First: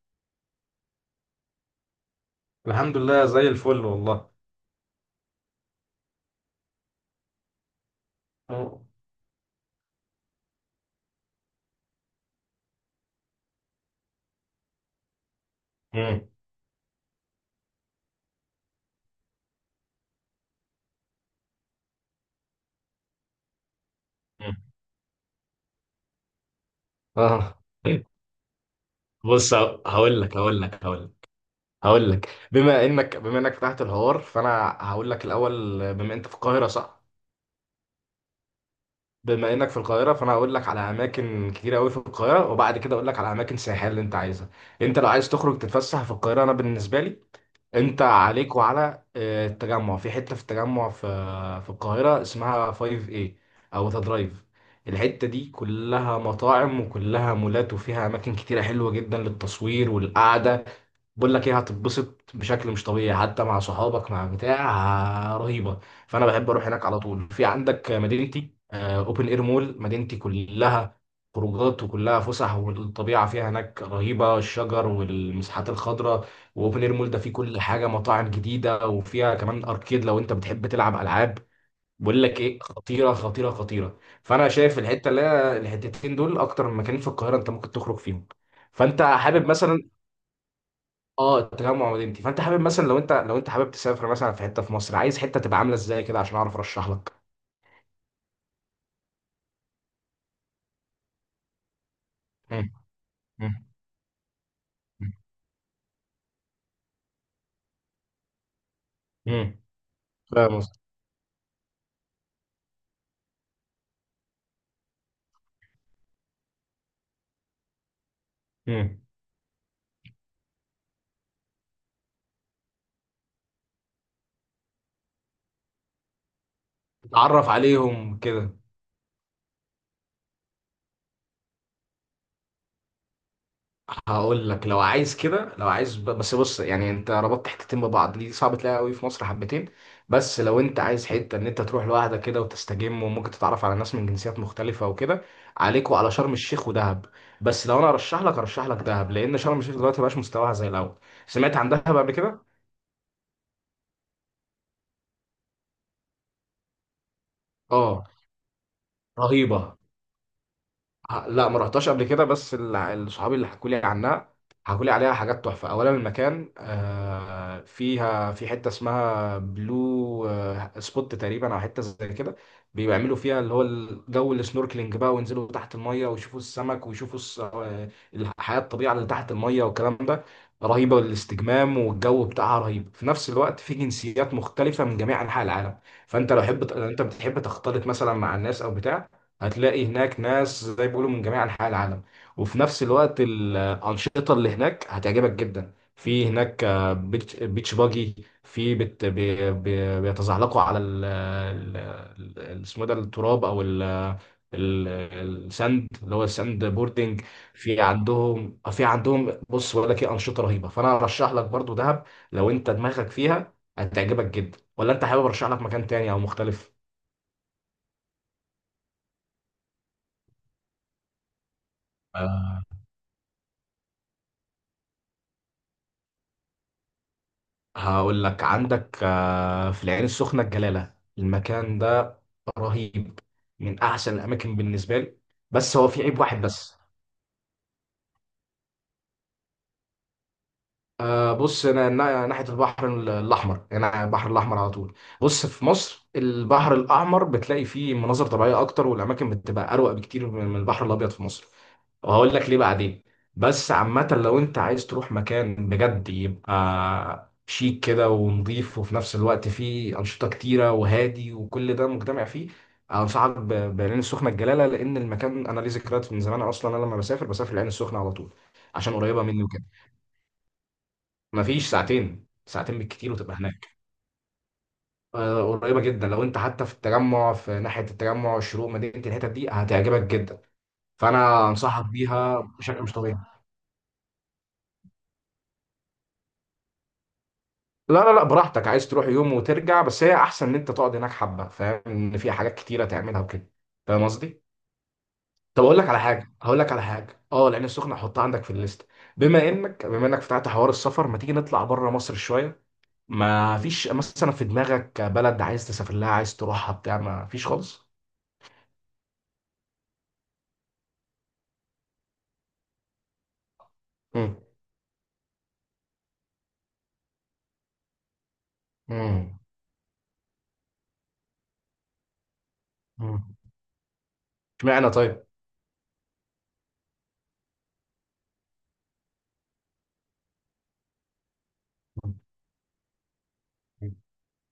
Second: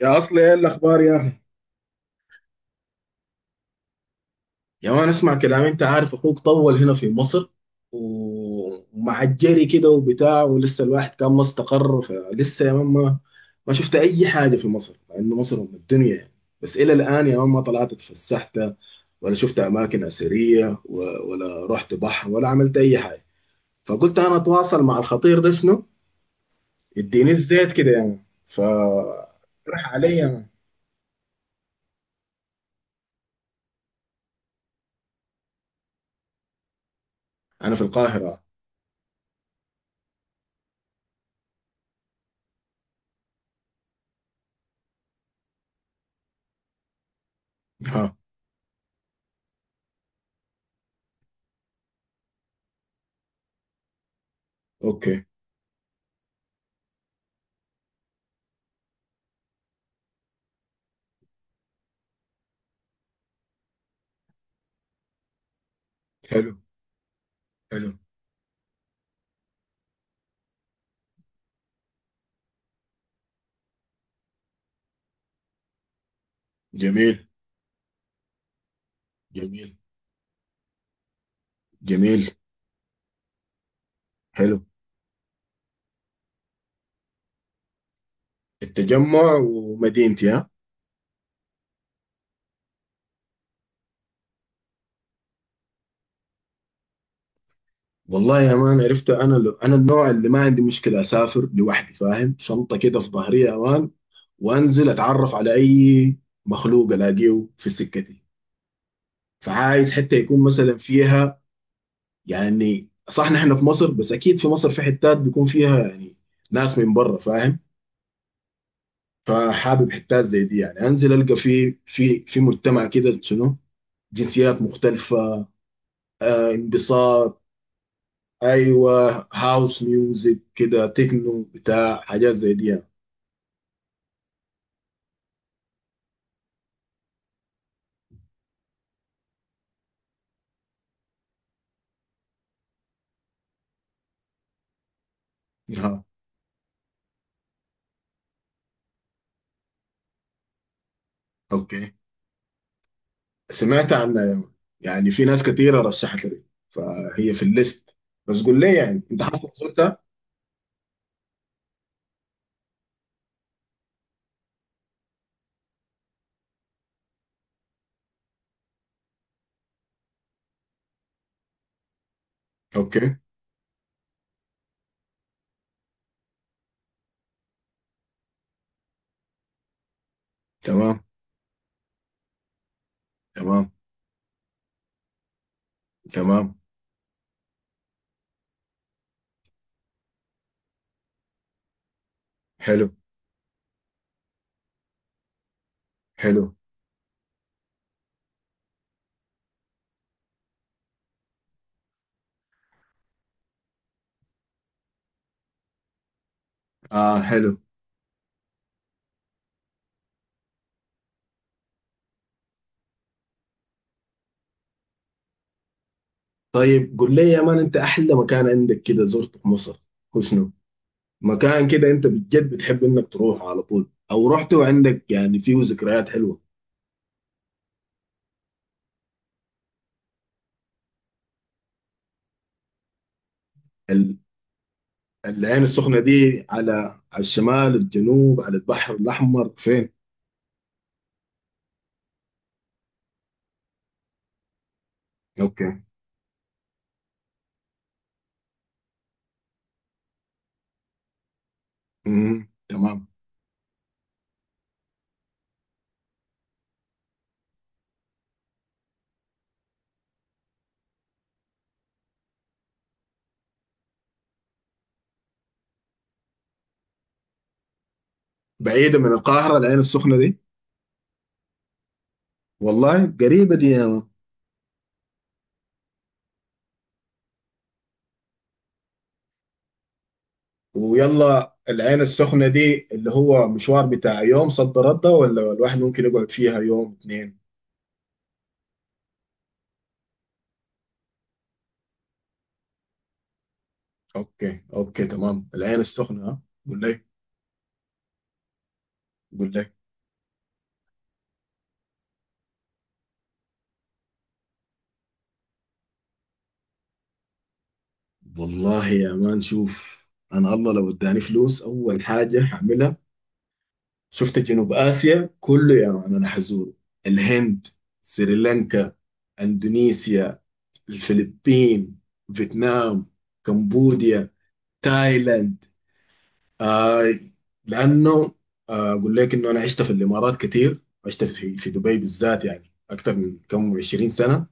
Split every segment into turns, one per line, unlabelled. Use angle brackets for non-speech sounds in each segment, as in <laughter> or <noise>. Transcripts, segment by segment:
يا اصلي ايه الاخبار يا اخي؟
الحمد لله زي الفل والله.
يا مان اسمع كلامي، انت عارف اخوك طول هنا في مصر،
اه.
ومع الجري كده وبتاع، ولسه الواحد كان ما استقر فلسه يا مان. ما شفت اي حاجه في مصر مع انه مصر ام الدنيا
مم.
يعني. بس الى الان يا مان ما طلعت اتفسحت ولا شفت اماكن اثريه، ولا رحت بحر ولا عملت اي حاجه. فقلت انا
مم.
اتواصل مع الخطير ده شنو، يديني
آه.
الزيت كده يعني. ف
بص،
راح علي
هقول
يا
لك
مان.
هقول لك هقول لك هقول لك بما انك فتحت الحوار فانا هقول لك الاول. بما انت في القاهره، صح؟
انا في القاهره.
بما انك في القاهره فانا هقول لك على اماكن كتير قوي في القاهره، وبعد كده اقول لك على اماكن سياحيه اللي انت عايزها. انت لو عايز تخرج تتفسح في القاهره، انا بالنسبه لي انت
ها.
عليك وعلى التجمع. في حته في التجمع في القاهره اسمها 5 اي او ذا درايف.
اوكي.
الحته دي كلها مطاعم وكلها مولات، وفيها اماكن كتيره حلوه جدا للتصوير والقعده. بقول لك ايه، هتتبسط بشكل مش طبيعي حتى مع صحابك مع بتاع. رهيبه. فانا بحب
حلو.
اروح هناك على طول. في عندك
حلو.
مدينتي، اوبن اير مول. مدينتي كلها خروجات وكلها فسح، والطبيعه فيها هناك رهيبه، الشجر والمساحات الخضراء. واوبن اير مول ده
جميل
فيه كل حاجه، مطاعم جديده، وفيها كمان
جميل
اركيد لو انت بتحب تلعب العاب. بقول
جميل.
لك ايه، خطيره خطيره خطيره. فانا
حلو.
شايف الحته اللي هي الحتتين دول اكتر من مكانين في القاهره انت ممكن تخرج فيهم. فانت
التجمع
حابب مثلا.
ومدينتي، ها.
اه، التجمع مدينتي. فانت حابب مثلا لو انت حابب تسافر مثلا في حته في مصر، عايز حته تبقى عامله ازاي كده عشان اعرف ارشح لك؟
والله يا مان، عرفت انا لو انا النوع اللي ما عندي مشكله، اسافر لوحدي فاهم،
مم.
شنطه كده في ظهري يا
مم.
مان، وانزل اتعرف على اي مخلوق الاقيه في سكتي.
مم.
فعايز حتى يكون
فاهم
مثلا
قصدي؟
فيها، يعني صح نحن في مصر بس اكيد في مصر في حتات بيكون فيها يعني ناس من بره فاهم.
مم.
فحابب حتات زي دي، يعني انزل القى في مجتمع كده شنو، جنسيات مختلفة. آه، انبساط.
اتعرف عليهم كده.
ايوه، هاوس ميوزك كده، تكنو بتاع، حاجات زي دي يعني.
هقول لك. لو عايز كده، لو عايز بس بص، يعني انت ربطت حتتين ببعض. دي صعب تلاقيها قوي في مصر حبتين. بس لو انت عايز حته ان انت تروح لوحدك كده وتستجم وممكن تتعرف على ناس من جنسيات مختلفه وكده، عليك
ها.
وعلى شرم الشيخ ودهب. بس لو انا ارشح لك دهب، لان شرم الشيخ دلوقتي مبقاش مستواها زي الاول. سمعت عن
اوكي.
دهب قبل كده؟
سمعت عنها يا مان. يعني في ناس كتيره رشحت لي، فهي في الليست.
اه،
بس قول لي يعني انت حاسس،
رهيبه.
زرتها؟
لا، ما رحتهاش قبل كده، بس الصحابي اللي حكوا لي عنها حكوا لي عليها حاجات تحفه. اولا المكان، فيها في حته اسمها بلو سبوت تقريبا، او حته زي كده.
اوكي.
بيعملوا فيها اللي هو الجو السنوركلينج بقى، وينزلوا تحت الميه ويشوفوا السمك ويشوفوا الحياه الطبيعه اللي تحت الميه والكلام ده. رهيبه
تمام.
الاستجمام والجو بتاعها رهيب. في نفس الوقت
تمام.
في جنسيات مختلفه من جميع انحاء العالم. فانت لو
تمام.
انت بتحب تختلط مثلا مع الناس او بتاع، هتلاقي هناك ناس زي ما بيقولوا من جميع انحاء العالم. وفي نفس
حلو.
الوقت الانشطه اللي هناك هتعجبك جدا. في
حلو
هناك بيتش بيتش باجي، في بت بي بي بيتزحلقوا على ال اسمه ده التراب او ال ال- الساند، اللي هو الساند
اه
بوردنج.
حلو.
في عندهم بص، بقول لك ايه، انشطه رهيبه. فانا ارشح لك برضو دهب. لو انت دماغك فيها هتعجبك جدا، ولا انت حابب ارشح لك مكان تاني او مختلف؟
طيب قول لي يا مان، انت احلى مكان عندك كده زرته في مصر هو شنو؟ مكان كده انت بجد بتحب انك تروح على طول، او رحت وعندك يعني فيه ذكريات حلوه.
هقول لك عندك في العين السخنة الجلالة. المكان ده رهيب، من أحسن الأماكن بالنسبة لي.
العين
بس هو
السخنة
في عيب واحد
دي على
بس.
على الشمال الجنوب، على البحر الأحمر فين؟
بص، ناحيه البحر الاحمر، يعني البحر الاحمر على طول. بص، في
أوكي.
مصر البحر الاحمر بتلاقي فيه مناظر طبيعيه اكتر، والاماكن بتبقى اروق بكتير من البحر الابيض في مصر. وهقول
مم.
لك ليه بعدين.
تمام.
بس عامه، لو انت عايز تروح مكان بجد يبقى شيك كده ونضيف وفي نفس الوقت فيه انشطه كتيره وهادي وكل ده مجتمع فيه، انصحك بالعين السخنه الجلاله. لان المكان انا ليه ذكريات من زمان، اصلا انا لما بسافر العين السخنه على طول. عشان
بعيدة من
قريبه مني.
القاهرة العين السخنة دي؟
مفيش ساعتين، ساعتين بالكتير،
والله
وتبقى
قريبة دي
هناك.
يا مان.
قريبة جدا. لو انت حتى في التجمع، في ناحية التجمع الشروق مدينة، الحتت دي هتعجبك جدا. فانا
ويلا
انصحك
العين
بيها
السخنة
بشكل
دي
مش
اللي
طبيعي.
هو مشوار بتاع يوم صد رد، ولا الواحد ممكن يقعد فيها يوم اتنين؟
لا لا لا، براحتك. عايز تروح يوم وترجع، بس هي احسن ان انت تقعد هناك حبة، فاهم؟ ان في حاجات كتيرة تعملها وكده. فاهم قصدي؟
أوكي أوكي تمام،
طب اقول
العين
لك على
السخنة،
حاجة
ها.
هقول لك
قول
على
لي
حاجة. اه، العين السخنة حطها عندك في الليست. بما
قول لي.
انك بما انك فتحت حوار السفر، ما تيجي نطلع بره مصر شوية؟ ما فيش مثلا في دماغك بلد عايز تسافر لها، عايز تروحها بتاع؟ ما فيش خالص؟
والله يا مان شوف، أنا الله لو اداني فلوس أول حاجة هعملها،
مم.
شفت جنوب آسيا كله يا مان، أنا حزوره. الهند، سريلانكا،
امم.
أندونيسيا، الفلبين، فيتنام،
امم.
كمبوديا،
اشمعنى طيب؟
تايلاند. آه. لأنه آه أقول لك إنه أنا عشت في الإمارات كتير، عشت في دبي بالذات يعني أكتر من كم
مم.
20 سنة.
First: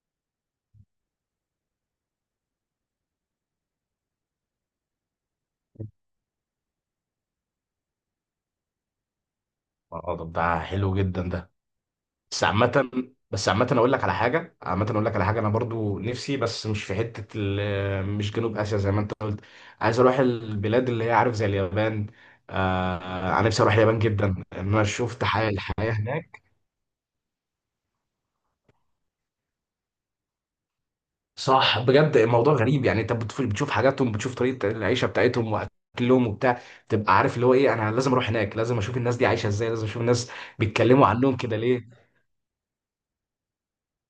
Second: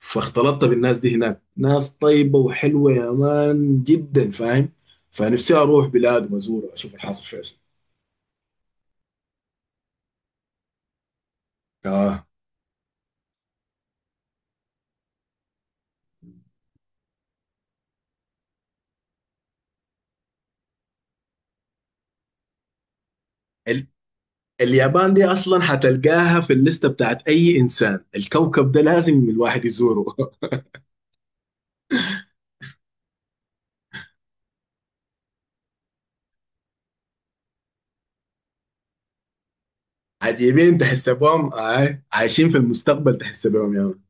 فاختلطت بالناس دي هناك، ناس طيبة وحلوة يا مان جدا فاهم. فنفسي أروح بلاد وأزور أشوف الحاصل فيها شنو.
اه، طب ده حلو جدا ده.
آه،
بس عامة بس عامة اقول لك على حاجة عامة اقول لك على حاجة، انا برضو نفسي، بس مش في حتة مش جنوب اسيا زي ما انت قلت. عايز اروح البلاد اللي هي عارف، زي اليابان. انا نفسي اروح اليابان جدا. ان انا
اليابان
شفت
دي اصلا
الحياة
حتلقاها
هناك.
في الليسته بتاعت اي انسان، الكوكب ده لازم الواحد يزوره.
صح، بجد الموضوع غريب. يعني انت بتشوف حاجاتهم، بتشوف طريقة العيشة بتاعتهم واكلهم وبتاع. تبقى عارف اللي هو ايه. انا لازم اروح هناك، لازم اشوف الناس دي عايشة ازاي، لازم اشوف
<laughs>
الناس
عجيبين
بيتكلموا
تحس
عنهم
بهم
كده ليه.
آه. عايشين في المستقبل تحس بهم يا مان.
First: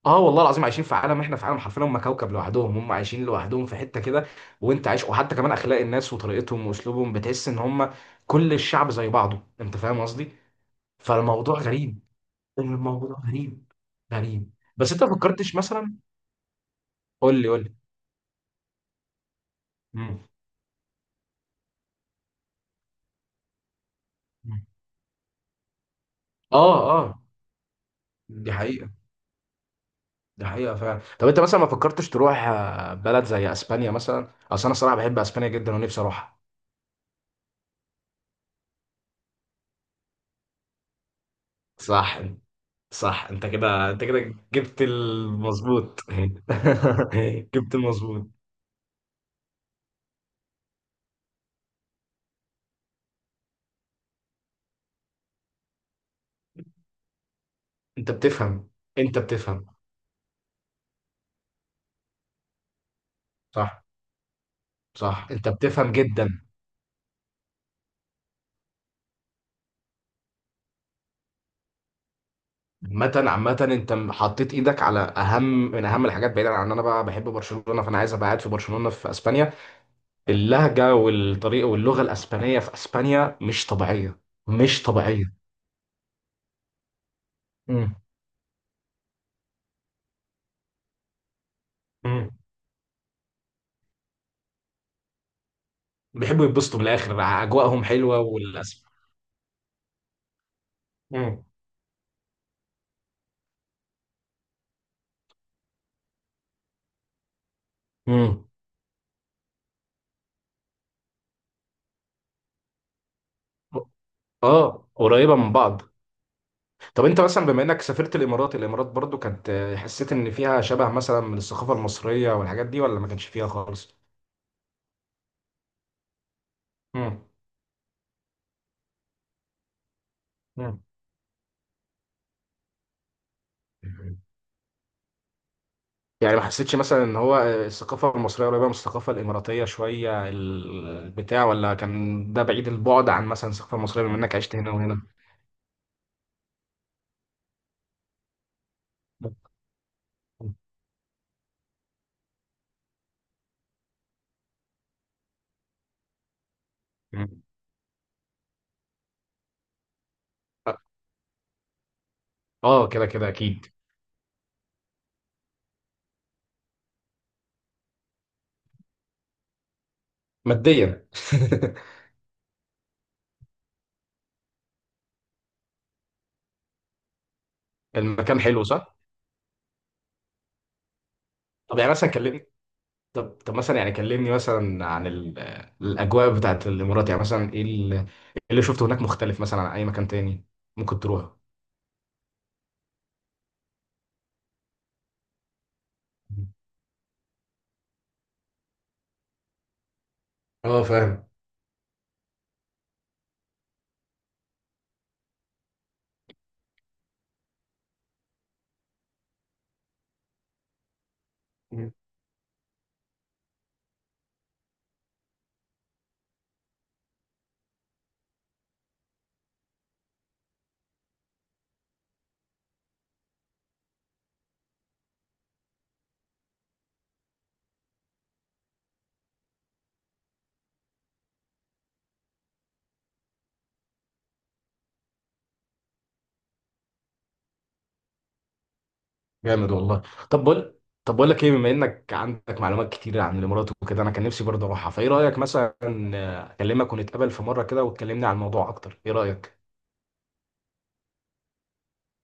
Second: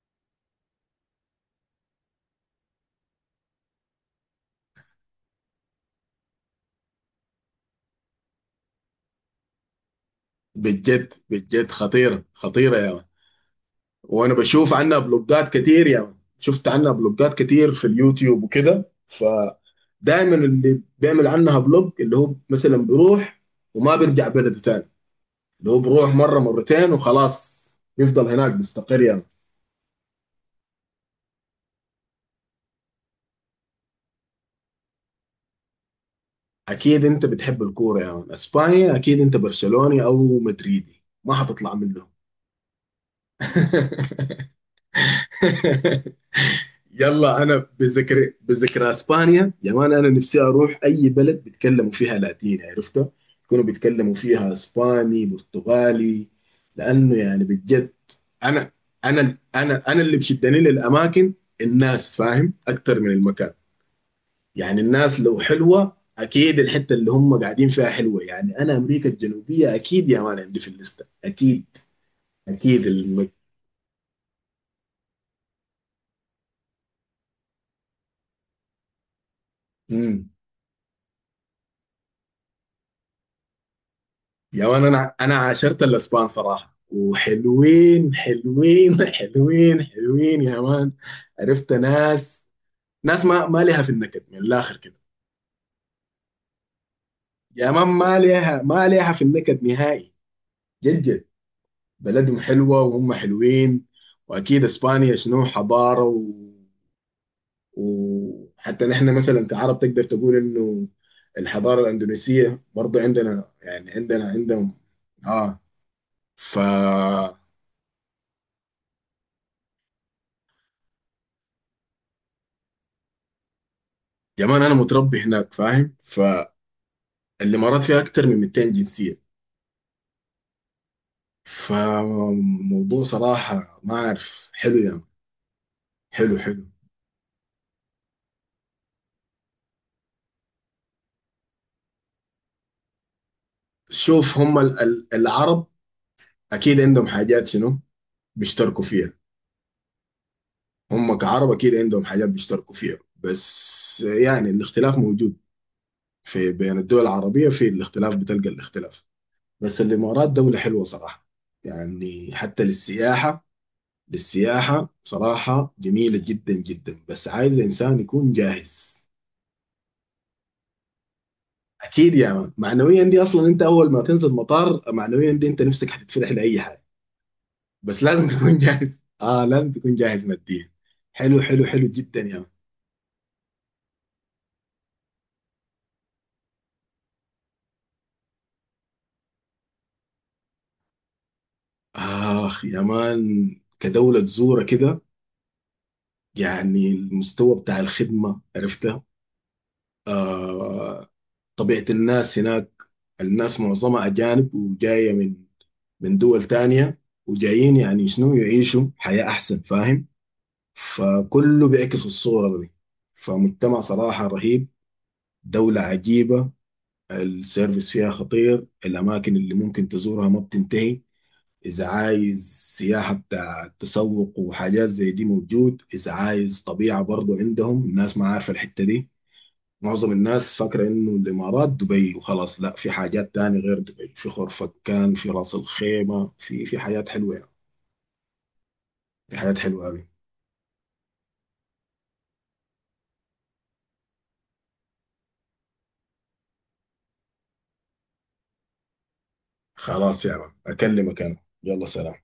اه، والله العظيم عايشين في عالم، احنا في عالم، حرفيا هم كوكب لوحدهم. هم عايشين لوحدهم في حته كده. وانت عايش، وحتى كمان اخلاق الناس وطريقتهم واسلوبهم، بتحس ان هم كل الشعب زي بعضه، انت فاهم قصدي؟
بجد
فالموضوع
بجد،
غريب.
خطيره خطيره يا مان.
الموضوع غريب
وانا
غريب.
بشوف
بس
عنها
انت ما
بلوجات
فكرتش
كتير
مثلا.
يا مان. شفت عنها بلوجات
قول لي قول
كتير
لي.
في اليوتيوب وكده.
مم.
فدايما اللي بيعمل عنها بلوج اللي هو مثلا بيروح وما بيرجع بلده
مم.
تاني، اللي هو بيروح مره
اه
مرتين
اه.
وخلاص، يفضل
دي
هناك
حقيقه،
مستقر يا مان.
دي حقيقه فعلا. طب انت مثلا ما فكرتش تروح بلد زي اسبانيا مثلا؟ اصل انا صراحه بحب اسبانيا جدا ونفسي اروحها.
اكيد انت بتحب الكوره يا يعني. اسبانيا، اكيد انت برشلوني او مدريدي ما حتطلع منه.
صح. صح انت كده، انت كده
<laughs>
جبت المظبوط. <laughs>
يلا، انا
جبت المظبوط.
بذكر اسبانيا يا مان، انا نفسي اروح اي بلد بيتكلموا فيها لاتيني عرفته، يكونوا بيتكلموا فيها اسباني برتغالي، لانه يعني بجد،
انت بتفهم،
انا
انت
انا
بتفهم.
انا انا اللي بشدني للاماكن الناس فاهم اكتر من المكان.
صح
يعني الناس
صح.
لو
انت بتفهم
حلوة،
جدا.
أكيد الحتة اللي هم قاعدين فيها حلوة. يعني أنا أمريكا الجنوبية أكيد يا مان عندي في الليستة أكيد. أكيد
عامة
الم...
عامة، انت حطيت ايدك على اهم من اهم الحاجات، بعيدا عن ان انا بقى بحب برشلونة فانا عايز ابقى قاعد في برشلونة في اسبانيا.
مم.
اللهجة والطريقة واللغة الاسبانية في اسبانيا مش طبيعية.
يا
مش
مان، أنا
طبيعية.
عاشرت الأسبان صراحة،
امم.
وحلوين حلوين <laughs> حلوين حلوين يا مان. عرفت
امم.
ناس، ناس ما ليها في النكد من الآخر كده
بيحبوا يتبسطوا من الاخر،
يا
اجواءهم
مان، ما
حلوه
ليها
والاسم.
ما ليها في النكد نهائي. جد جد.
امم.
بلدهم حلوة وهم حلوين، وأكيد إسبانيا شنو، حضارة.
امم.
وحتى نحن مثلا كعرب تقدر تقول انه الحضارة الأندونيسية برضو عندنا، يعني عندنا عندهم.
اه، قريبه من
اه.
بعض.
ف
طب انت مثلا، بما انك سافرت الامارات، الامارات برضو كانت، حسيت ان فيها شبه مثلا من الثقافه المصريه والحاجات دي، ولا ما كانش فيها خالص؟
يا مان انا متربي هناك فاهم.
مم.
فالامارات فيها اكتر من 200 جنسية،
مم.
فموضوع صراحة ما اعرف، حلو يعني.
يعني
حلو
ما
حلو.
حسيتش مثلا ان هو الثقافه المصريه قريبه من الثقافه الاماراتيه شويه البتاع، ولا كان ده بعيد البعد عن مثلا الثقافه المصريه بما انك
شوف،
عشت
هم
هنا وهنا؟
العرب اكيد عندهم حاجات شنو، بيشتركوا فيها. هم كعرب اكيد عندهم حاجات بيشتركوا فيها، بس يعني الاختلاف موجود. في بين الدول
مم.
العربية في الاختلاف، بتلقى الاختلاف. بس الإمارات دولة حلوة صراحة، يعني حتى
اه، كده كده
للسياحة.
اكيد.
للسياحة بصراحة جميلة جدا جدا، بس عايز إنسان يكون جاهز.
ماديا.
أكيد يا مان، معنويا دي أصلا أنت أول ما تنزل مطار معنويا دي أنت نفسك هتتفتح لأي حاجة.
<laughs>
بس لازم
المكان
تكون <laughs>
حلو، صح.
جاهز آه، لازم تكون جاهز ماديا. حلو حلو
طب
حلو
يعني مثلا
جدا يا مان.
كلمني. طب مثلا يعني كلمني مثلا عن الاجواء بتاعت الامارات. يعني مثلا ايه إيه اللي شفته هناك مختلف مثلا عن اي مكان تاني ممكن تروح؟
آخ يا مان، كدولة تزورها كده، يعني المستوى بتاع الخدمة عرفتها،
اه
آه،
فاهم.
طبيعة الناس هناك، الناس معظمها أجانب وجاية من من دول تانية، وجايين يعني شنو يعيشوا حياة أحسن فاهم، فكله
مم.
بيعكس الصورة دي. فمجتمع صراحة رهيب، دولة عجيبة، السيرفيس فيها خطير، الأماكن اللي ممكن تزورها ما بتنتهي. إذا عايز سياحة بتاع تسوق وحاجات زي دي موجود، إذا عايز طبيعة برضو عندهم، الناس ما عارفة الحتة دي. معظم الناس فاكرة إنه الإمارات دبي وخلاص، لا في حاجات تاني غير دبي، في خرفكان، في راس الخيمة، في حاجات حلوة يعني. في حاجات
جامد
حلوة
والله.
أوي.
طب بقول طب بقول لك ايه، بما انك عندك معلومات كتير عن الامارات وكده، انا كان نفسي برضه اروحها. فايه رايك مثلا، اكلمك ونتقابل في مره كده وتكلمني عن الموضوع اكتر، ايه رايك؟
خلاص يا عم، أكلمك أنا. يلا سلام.